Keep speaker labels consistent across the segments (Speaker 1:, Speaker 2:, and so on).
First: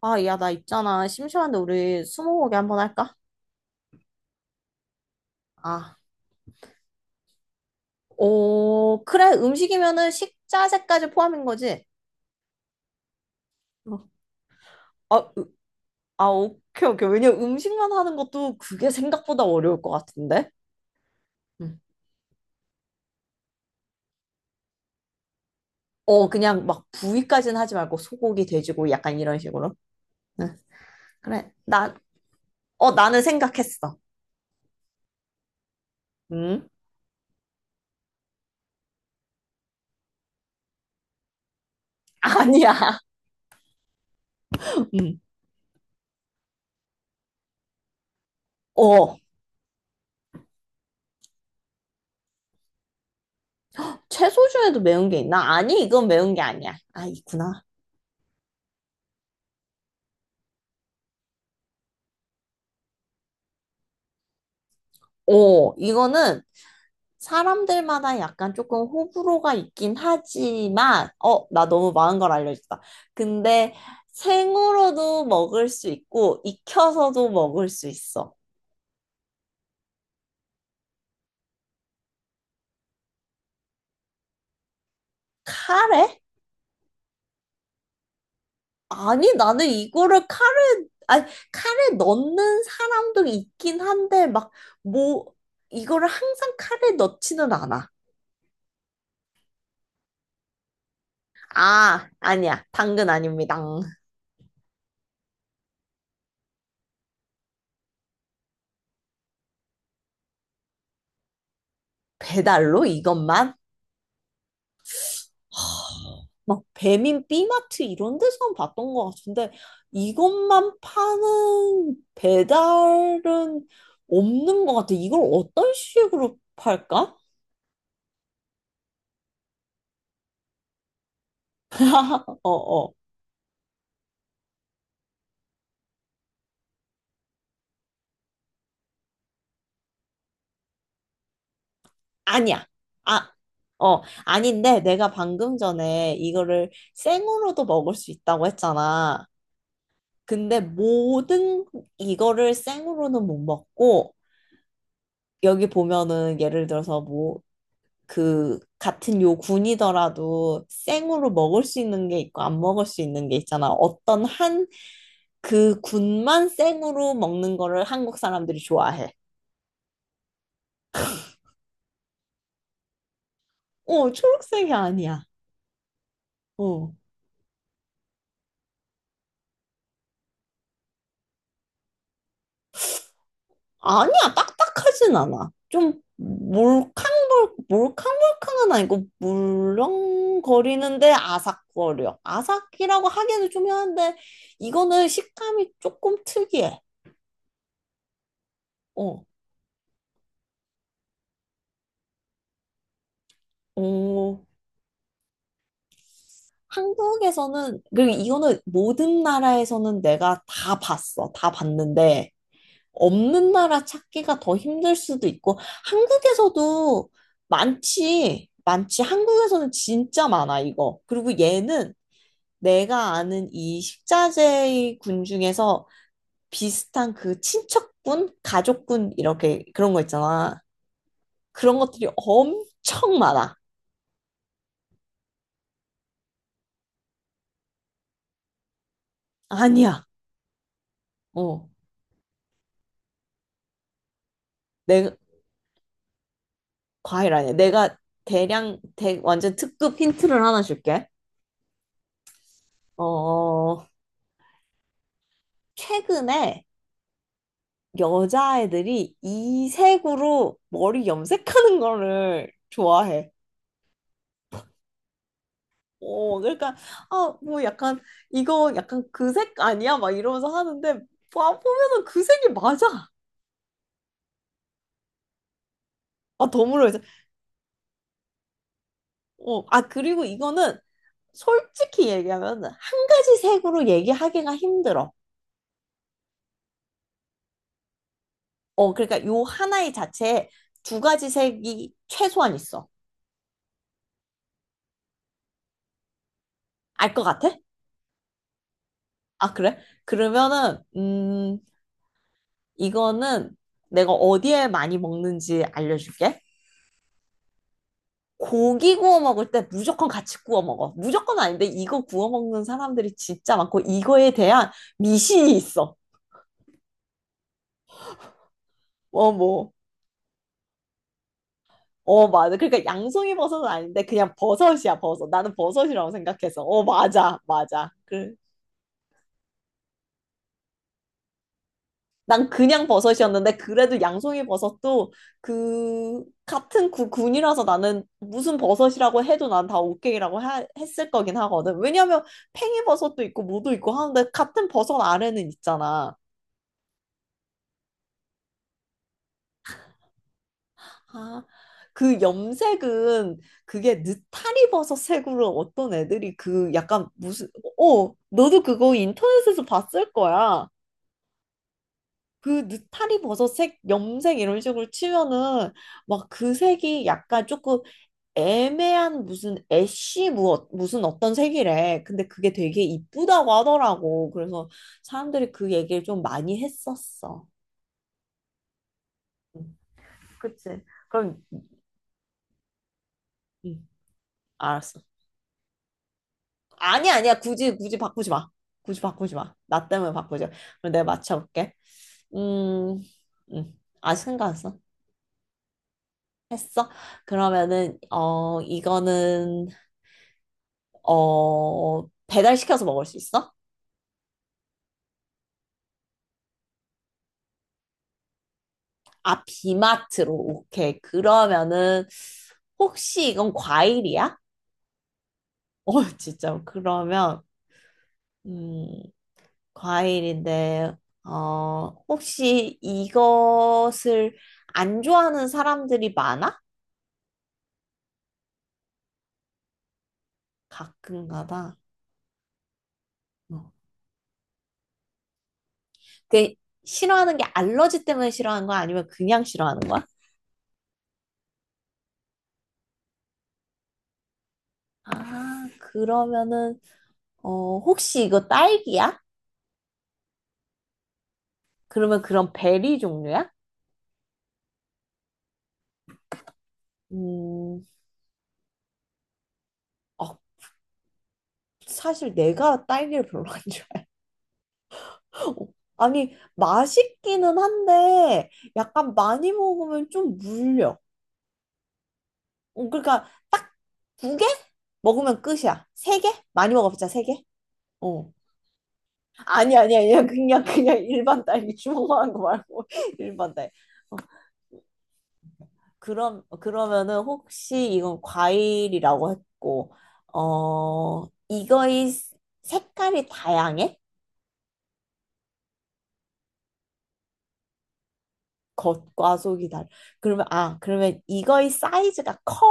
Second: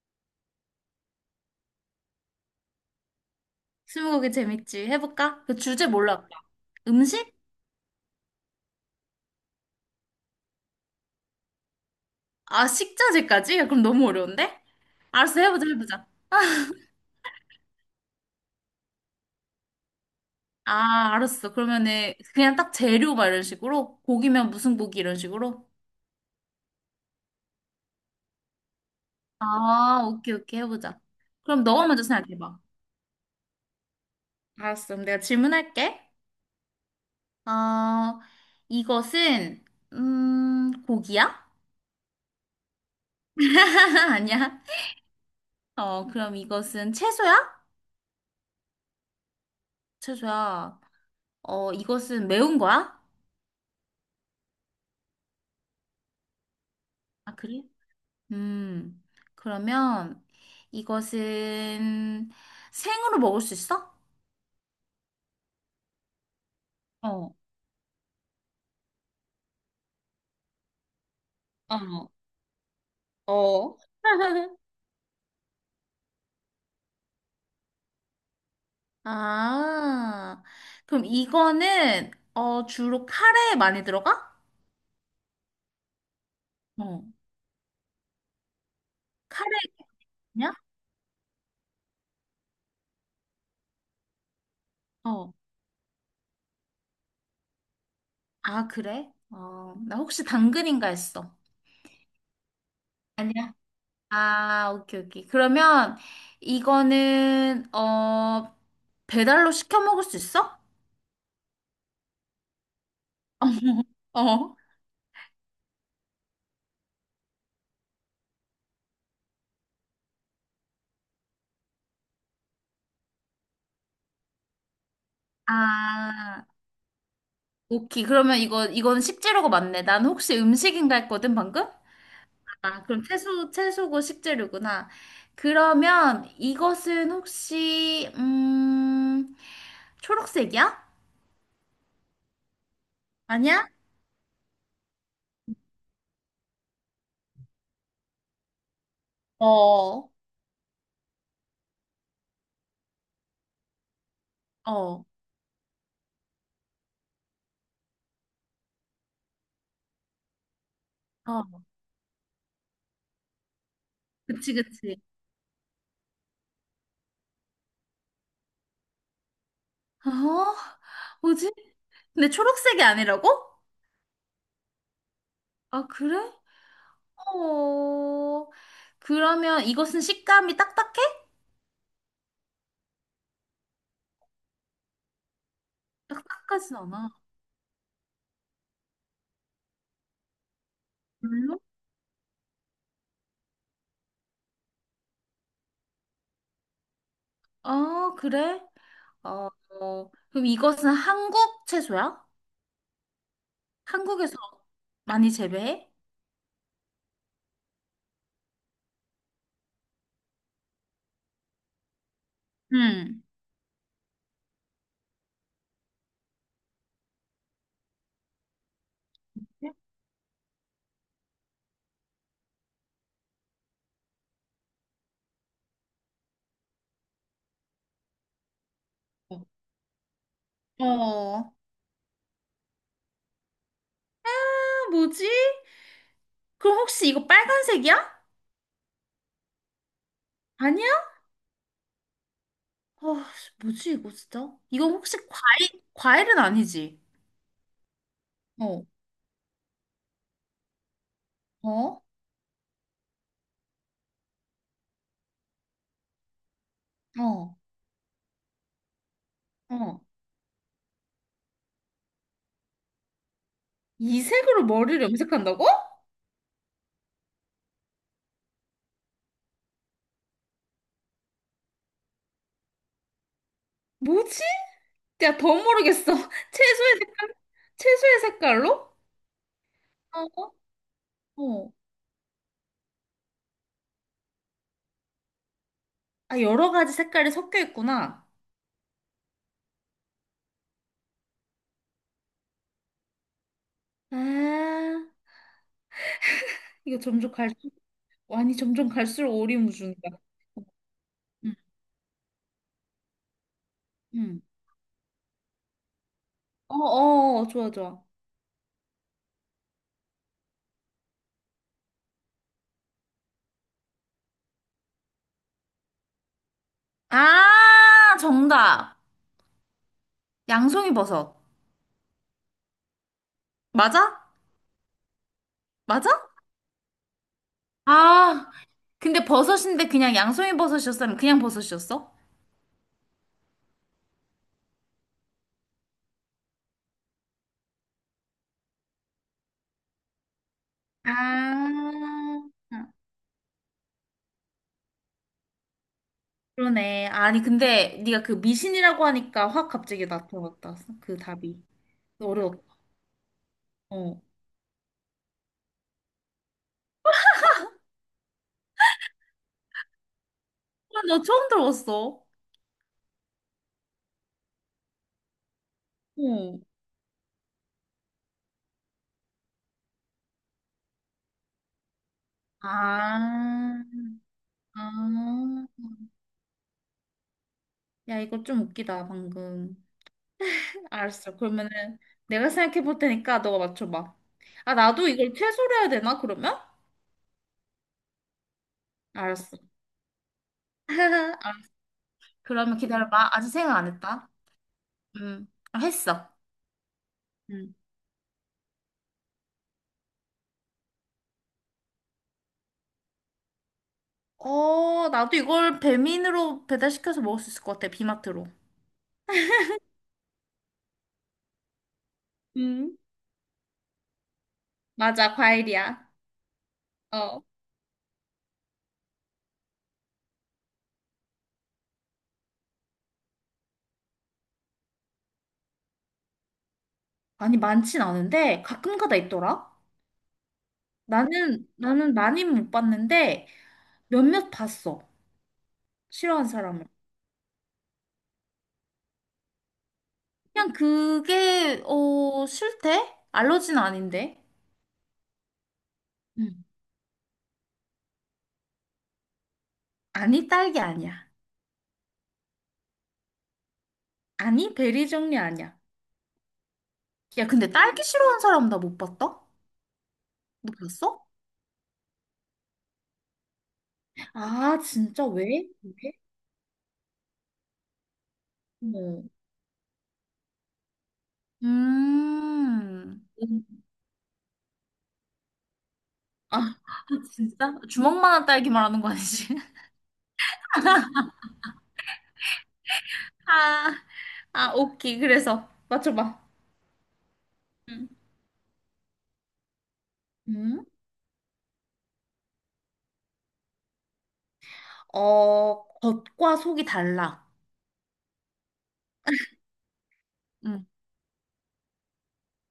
Speaker 1: 야, 나 있잖아. 심심한데 우리 스무고개 한번 할까?
Speaker 2: 스무고개 재밌지. 해볼까? 그 주제
Speaker 1: 아,
Speaker 2: 몰라. 음식?
Speaker 1: 오, 그래. 음식이면은 식자재까지 포함인 거지?
Speaker 2: 아, 식자재까지? 야, 그럼
Speaker 1: 어.
Speaker 2: 너무 어려운데?
Speaker 1: 아,
Speaker 2: 알았어,
Speaker 1: 으.
Speaker 2: 해보자, 해보자.
Speaker 1: 오케이, 오케이. 왜냐면 음식만 하는 것도 그게 생각보다 어려울 것 같은데?
Speaker 2: 아, 알았어.
Speaker 1: 응.
Speaker 2: 그러면은 그냥 딱 재료 막 이런 식으로? 고기면 무슨 고기 이런 식으로?
Speaker 1: 그냥 막 부위까지는 하지 말고 소고기, 돼지고 약간 이런 식으로.
Speaker 2: 아, 오케이,
Speaker 1: 응,
Speaker 2: 오케이, 해보자.
Speaker 1: 그래.
Speaker 2: 그럼 너가 먼저 생각해봐.
Speaker 1: 나는 생각했어.
Speaker 2: 알았어, 그럼 내가 질문할게.
Speaker 1: 응?
Speaker 2: 어, 이것은, 고기야?
Speaker 1: 아니야.
Speaker 2: 아니야.
Speaker 1: 응.
Speaker 2: 어, 그럼 이것은 채소야?
Speaker 1: 어,
Speaker 2: 채소야. 어, 이것은 매운 거야?
Speaker 1: 채소 중에도 매운 게 있나? 아니, 이건 매운 게 아니야. 아,
Speaker 2: 아, 그래?
Speaker 1: 있구나.
Speaker 2: 음, 그러면 이것은 생으로 먹을 수 있어?
Speaker 1: 이거는
Speaker 2: 어,
Speaker 1: 사람들마다 약간 조금 호불호가 있긴 하지만, 나 너무
Speaker 2: 어,
Speaker 1: 많은 걸 알려줬다. 근데
Speaker 2: 어.
Speaker 1: 생으로도 먹을 수 있고, 익혀서도 먹을 수 있어.
Speaker 2: 아, 그럼 이거는 어, 주로 카레에 많이 들어가?
Speaker 1: 카레?
Speaker 2: 어,
Speaker 1: 아니, 나는
Speaker 2: 카레냐?
Speaker 1: 이거를 카레, 아니, 카레 넣는 사람도 있긴 한데, 막,
Speaker 2: 어.
Speaker 1: 뭐, 이거를 항상 카레 넣지는 않아.
Speaker 2: 아, 그래? 어, 나 혹시 당근인가 했어.
Speaker 1: 아, 아니야. 당근
Speaker 2: 아니야.
Speaker 1: 아닙니다.
Speaker 2: 아, 오케이, 오케이. 그러면 이거는 어, 배달로 시켜 먹을 수 있어?
Speaker 1: 배달로 이것만?
Speaker 2: 어.
Speaker 1: 막 배민 B마트 이런 데서는 봤던 것 같은데 이것만 파는 배달은 없는 것 같아. 이걸 어떤 식으로
Speaker 2: 아,
Speaker 1: 팔까?
Speaker 2: 오케이. 그러면 이거, 이건 식재료가 맞네. 난 혹시 음식인가 했거든, 방금?
Speaker 1: 어,
Speaker 2: 아,
Speaker 1: 어.
Speaker 2: 그럼 채소, 채소고 식재료구나. 그러면 이것은 혹시, 초록색이야?
Speaker 1: 아니야. 아,
Speaker 2: 아니야?
Speaker 1: 어. 아닌데 내가 방금 전에 이거를 생으로도 먹을 수 있다고 했잖아.
Speaker 2: 어, 어,
Speaker 1: 근데 모든 이거를 생으로는 못 먹고
Speaker 2: 어.
Speaker 1: 여기 보면은 예를 들어서 뭐 그 같은 요 군이더라도 생으로 먹을 수 있는 게 있고 안 먹을 수 있는 게 있잖아. 어떤
Speaker 2: 그치,
Speaker 1: 한
Speaker 2: 그치.
Speaker 1: 그 군만 생으로 먹는 거를 한국 사람들이 좋아해.
Speaker 2: 어? 뭐지? 근데 초록색이 아니라고?
Speaker 1: 초록색이 아니야.
Speaker 2: 아, 그래?
Speaker 1: 어.
Speaker 2: 어, 그러면 이것은 식감이 딱딱해?
Speaker 1: 아니야, 딱딱하진 않아. 좀
Speaker 2: 딱딱하진 않아.
Speaker 1: 몰캉몰캉은 아니고 물렁거리는데
Speaker 2: 별로?
Speaker 1: 아삭거려. 아삭이라고 하기에는 좀 이한데 이거는 식감이 조금 특이해.
Speaker 2: 아, 그래?
Speaker 1: 어.
Speaker 2: 어, 어, 그럼 이것은 한국 채소야? 한국에서
Speaker 1: 어.
Speaker 2: 많이 재배해?
Speaker 1: 한국에서는, 그리고 이거는 모든 나라에서는 내가 다 봤어. 다 봤는데,
Speaker 2: 응.
Speaker 1: 없는 나라 찾기가 더 힘들 수도 있고, 한국에서도 많지. 많지. 한국에서는 진짜 많아, 이거. 그리고 얘는 내가 아는 이 식자재 군 중에서 비슷한 그 친척군, 가족군, 이렇게 그런 거 있잖아.
Speaker 2: 어,
Speaker 1: 그런 것들이 엄청 많아.
Speaker 2: 아, 뭐지? 그럼 혹시 이거 빨간색이야?
Speaker 1: 아니야.
Speaker 2: 아니야?
Speaker 1: 어.
Speaker 2: 어, 뭐지 이거 진짜? 이거
Speaker 1: 내,
Speaker 2: 혹시 과일, 과일은 아니지?
Speaker 1: 과일 아니야. 내가 대량,
Speaker 2: 어,
Speaker 1: 완전 특급 힌트를 하나 줄게.
Speaker 2: 어,
Speaker 1: 어, 최근에
Speaker 2: 어,
Speaker 1: 여자애들이
Speaker 2: 어.
Speaker 1: 이색으로 머리 염색하는 거를 좋아해.
Speaker 2: 이 색으로 머리를 염색한다고?
Speaker 1: 그러니까, 아, 뭐 약간, 이거 약간 그 색 아니야? 막 이러면서 하는데, 보면은 그 색이 맞아.
Speaker 2: 뭐지? 야, 더 모르겠어.
Speaker 1: 아, 더물어
Speaker 2: 채소의
Speaker 1: 이제.
Speaker 2: 색깔? 채소의 색깔로?
Speaker 1: 그리고
Speaker 2: 어,
Speaker 1: 이거는
Speaker 2: 어.
Speaker 1: 솔직히 얘기하면 한 가지 색으로 얘기하기가 힘들어.
Speaker 2: 아, 여러 가지 색깔이 섞여 있구나.
Speaker 1: 그러니까 요 하나의 자체에 두 가지 색이 최소한 있어.
Speaker 2: 아, 이거
Speaker 1: 알 것
Speaker 2: 점점 갈.
Speaker 1: 같아?
Speaker 2: 수 아니, 점점 갈수록
Speaker 1: 아, 그래?
Speaker 2: 오리무중이다.
Speaker 1: 그러면은,
Speaker 2: 응,
Speaker 1: 이거는 내가
Speaker 2: 응.
Speaker 1: 어디에 많이 먹는지 알려줄게.
Speaker 2: 어, 어, 어, 좋아, 좋아.
Speaker 1: 고기 구워 먹을 때 무조건 같이 구워 먹어. 무조건 아닌데 이거 구워 먹는 사람들이 진짜 많고 이거에 대한 미신이 있어.
Speaker 2: 아, 정답.
Speaker 1: 어, 뭐.
Speaker 2: 양송이 버섯.
Speaker 1: 어, 맞아. 그러니까 양송이 버섯은
Speaker 2: 맞아?
Speaker 1: 아닌데 그냥 버섯이야, 버섯. 나는 버섯이라고
Speaker 2: 맞아?
Speaker 1: 생각해서. 어, 맞아, 맞아.
Speaker 2: 아, 근데 버섯인데 그냥 양송이 버섯이었으면 그냥 버섯이었어?
Speaker 1: 난 그냥 버섯이었는데 그래도 양송이 버섯도 그 같은 군이라서 나는 무슨 버섯이라고 해도 난 다 오케이라고 했을
Speaker 2: 아,
Speaker 1: 거긴 하거든. 왜냐면 팽이 버섯도 있고 뭐도 있고 하는데 같은 버섯 아래는 있잖아.
Speaker 2: 그러네. 아니, 근데 네가 그 미신이라고 하니까 확 갑자기 나타났다. 그
Speaker 1: 아,
Speaker 2: 답이.
Speaker 1: 그
Speaker 2: 어려웠다.
Speaker 1: 염색은 그게
Speaker 2: 어.
Speaker 1: 느타리 버섯 색으로 어떤 애들이 그 약간 무슨 너도 그거 인터넷에서 봤을 거야.
Speaker 2: 아, 나 처음 들어봤어.
Speaker 1: 그 느타리 버섯 색 염색 이런 식으로 치면은 막 그
Speaker 2: 어.
Speaker 1: 색이 약간 조금 애매한 무슨 애쉬 무슨 어떤 색이래. 근데 그게 되게 이쁘다고
Speaker 2: 아,
Speaker 1: 하더라고. 그래서 사람들이
Speaker 2: 아.
Speaker 1: 그 얘기를 좀 많이 했었어.
Speaker 2: 야, 이거 좀 웃기다,
Speaker 1: 응,
Speaker 2: 방금.
Speaker 1: 그치.
Speaker 2: 알았어.
Speaker 1: 그럼,
Speaker 2: 그러면은 내가 생각해 볼 테니까 너가
Speaker 1: 응,
Speaker 2: 맞춰봐. 아,
Speaker 1: 알았어.
Speaker 2: 나도 이걸 최소로 해야 되나, 그러면?
Speaker 1: 아니, 야, 아니야. 굳이, 굳이 바꾸지 마. 굳이 바꾸지 마.
Speaker 2: 알았어.
Speaker 1: 나 때문에 바꾸지 마. 그럼 내가
Speaker 2: 아,
Speaker 1: 맞춰볼게.
Speaker 2: 그러면
Speaker 1: 음,
Speaker 2: 기다려봐. 아직 생각 안
Speaker 1: 아직
Speaker 2: 했다.
Speaker 1: 생각 안 했어?
Speaker 2: 아, 했어.
Speaker 1: 했어?
Speaker 2: 음.
Speaker 1: 그러면은, 이거는, 배달시켜서 먹을 수 있어?
Speaker 2: 어, 나도 이걸 배민으로 배달시켜서 먹을 수 있을 것 같아, 비마트로.
Speaker 1: 아, 비마트로. 오케이. 그러면은,
Speaker 2: 음.
Speaker 1: 혹시 이건 과일이야?
Speaker 2: 맞아,
Speaker 1: 어,
Speaker 2: 과일이야.
Speaker 1: 진짜. 그러면,
Speaker 2: 어.
Speaker 1: 음, 과일인데, 혹시 이것을 안 좋아하는 사람들이 많아?
Speaker 2: 아니, 많진 않은데 가끔 가다 있더라. 나는,
Speaker 1: 가끔가다.
Speaker 2: 나는 많이는 못 봤는데
Speaker 1: 어.
Speaker 2: 몇몇 봤어. 싫어하는
Speaker 1: 그,
Speaker 2: 사람을.
Speaker 1: 싫어하는 게 알러지 때문에 싫어하는 거야? 아니면 그냥 싫어하는 거야?
Speaker 2: 그냥 그게 어 싫대? 알러지는 아닌데.
Speaker 1: 아,
Speaker 2: 응.
Speaker 1: 그러면은, 혹시 이거 딸기야?
Speaker 2: 아니 딸기 아니야.
Speaker 1: 그러면 그런 베리 종류야?
Speaker 2: 아니 베리 종류 아니야. 야 근데
Speaker 1: 음,
Speaker 2: 딸기 싫어하는 사람 나 못 봤다?
Speaker 1: 어,
Speaker 2: 너 봤어?
Speaker 1: 사실 내가 딸기를 별로 안 좋아해요.
Speaker 2: 아 진짜 왜? 왜?
Speaker 1: 아니, 맛있기는 한데, 약간
Speaker 2: 어.
Speaker 1: 많이 먹으면 좀 물려.
Speaker 2: 음.
Speaker 1: 그러니까 딱
Speaker 2: 음.
Speaker 1: 두 개? 먹으면 끝이야. 세 개? 많이
Speaker 2: 아
Speaker 1: 먹어봤자 세 개?
Speaker 2: 진짜?
Speaker 1: 어.
Speaker 2: 주먹만한 딸기 말하는 거 아니지?
Speaker 1: 아니, 아니, 아니야. 그냥, 그냥 일반 딸기 주먹만 한 거 말고, 일반 딸기.
Speaker 2: 아,
Speaker 1: 어,
Speaker 2: 아 오케이. 그래서 맞춰봐.
Speaker 1: 그럼, 그러면은 혹시
Speaker 2: 응.
Speaker 1: 이건 과일이라고 했고,
Speaker 2: 음?
Speaker 1: 이거의 색깔이 다양해?
Speaker 2: 어 겉과 속이 달라.
Speaker 1: 겉과 속이 달라. 그러면 이거의 사이즈가 커?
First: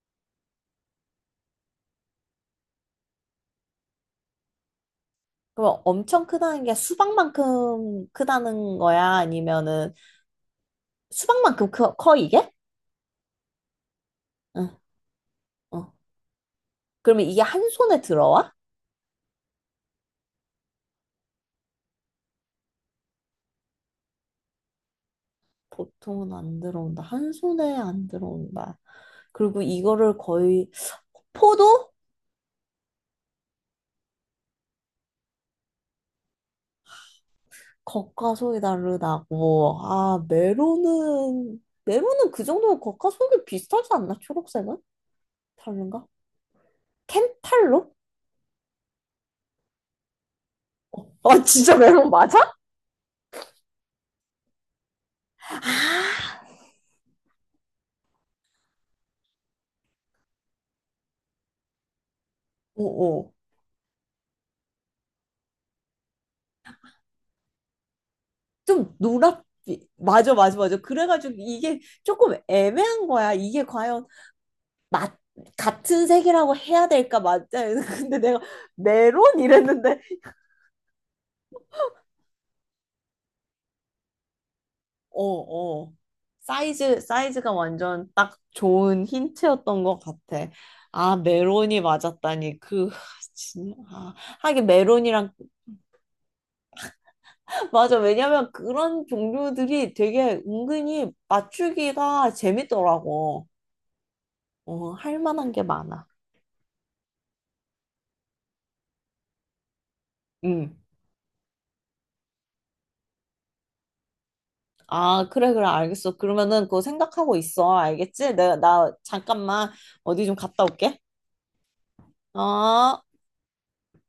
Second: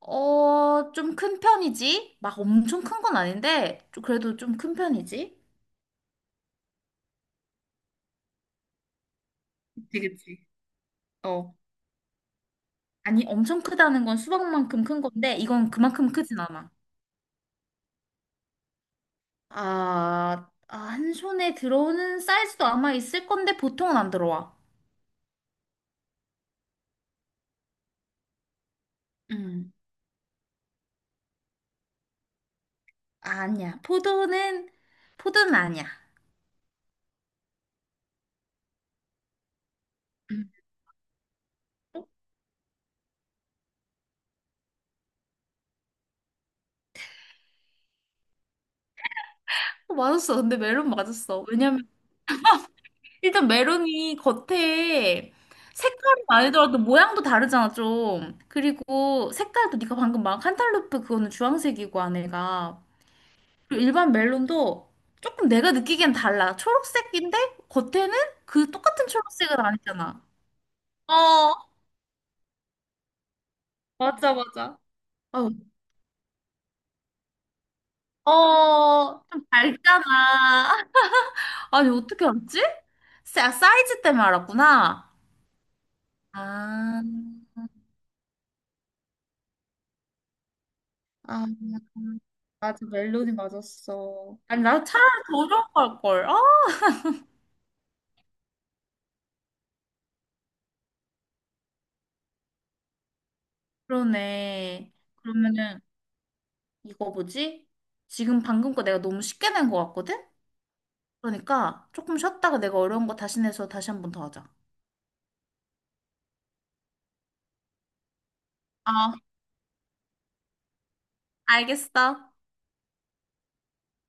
Speaker 2: 어, 좀 큰 편이지? 막 엄청 큰 건 아닌데, 그래도 좀 큰 편이지?
Speaker 1: 그럼 엄청 크다는 게 수박만큼 크다는 거야? 아니면은
Speaker 2: 그치, 그치. 어.
Speaker 1: 수박만큼 커, 커 이게?
Speaker 2: 아니, 엄청 크다는 건
Speaker 1: 응,
Speaker 2: 수박만큼 큰 건데, 이건
Speaker 1: 어.
Speaker 2: 그만큼 크진 않아.
Speaker 1: 그러면 이게 한 손에 들어와?
Speaker 2: 아, 아, 한 손에 들어오는 사이즈도 아마 있을 건데, 보통은 안 들어와.
Speaker 1: 보통은 안 들어온다. 한 손에 안 들어온다. 그리고
Speaker 2: 음.
Speaker 1: 이거를 거의, 포도?
Speaker 2: 아니야. 포도는, 포도는 아니야.
Speaker 1: 겉과 속이 다르다고. 아,
Speaker 2: 음.
Speaker 1: 메론은 그 정도면 겉과 속이 비슷하지 않나? 초록색은? 다른가? 켄탈로?
Speaker 2: 어, 맞았어. 근데 멜론
Speaker 1: 아,
Speaker 2: 맞았어.
Speaker 1: 진짜
Speaker 2: 왜냐면
Speaker 1: 메론 맞아?
Speaker 2: 일단 메론이 겉에 색깔이 아니더라도 모양도 다르잖아, 좀. 그리고 색깔도 네가 방금 막 칸탈루프 그거는 주황색이고 안에가.
Speaker 1: 어어.
Speaker 2: 그리고 일반 멜론도 조금 내가 느끼기엔 달라. 초록색인데 겉에는 그
Speaker 1: 좀
Speaker 2: 똑같은 초록색은
Speaker 1: 노랗게.
Speaker 2: 아니잖아.
Speaker 1: 맞아, 맞아, 맞아.
Speaker 2: 어,
Speaker 1: 그래가지고 이게 조금 애매한 거야. 이게 과연
Speaker 2: 맞아, 맞아.
Speaker 1: 맞,
Speaker 2: 어,
Speaker 1: 같은 색이라고 해야 될까? 맞아. 근데 내가
Speaker 2: 어,
Speaker 1: 메론
Speaker 2: 좀
Speaker 1: 이랬는데,
Speaker 2: 밝잖아. 아니, 어떻게 알았지? 사이즈 때문에 알았구나.
Speaker 1: 어, 어.
Speaker 2: 아.
Speaker 1: 사이즈가 완전 딱 좋은 힌트였던 것 같아. 아,
Speaker 2: 아,
Speaker 1: 메론이 맞았다니.
Speaker 2: 맞아. 멜로디
Speaker 1: 진, 아,
Speaker 2: 맞았어. 아니,
Speaker 1: 하긴
Speaker 2: 나 차라리
Speaker 1: 메론이랑,
Speaker 2: 더 좋은 걸걸. 아,
Speaker 1: 맞아. 왜냐면 그런 종류들이 되게 은근히 맞추기가 재밌더라고.
Speaker 2: 그러네.
Speaker 1: 할 만한 게
Speaker 2: 그러면은,
Speaker 1: 많아.
Speaker 2: 이거 뭐지? 지금 방금 거 내가 너무 쉽게 낸 것 같거든?
Speaker 1: 응.
Speaker 2: 그러니까, 조금 쉬었다가 내가 어려운 거 다시 내서 다시 한 번 더 하자.
Speaker 1: 아, 그래, 그래, 알겠어. 그러면은 그거 생각하고 있어. 알겠지? 나
Speaker 2: 어,
Speaker 1: 잠깐만 어디 좀 갔다 올게.
Speaker 2: 알겠어.
Speaker 1: 어.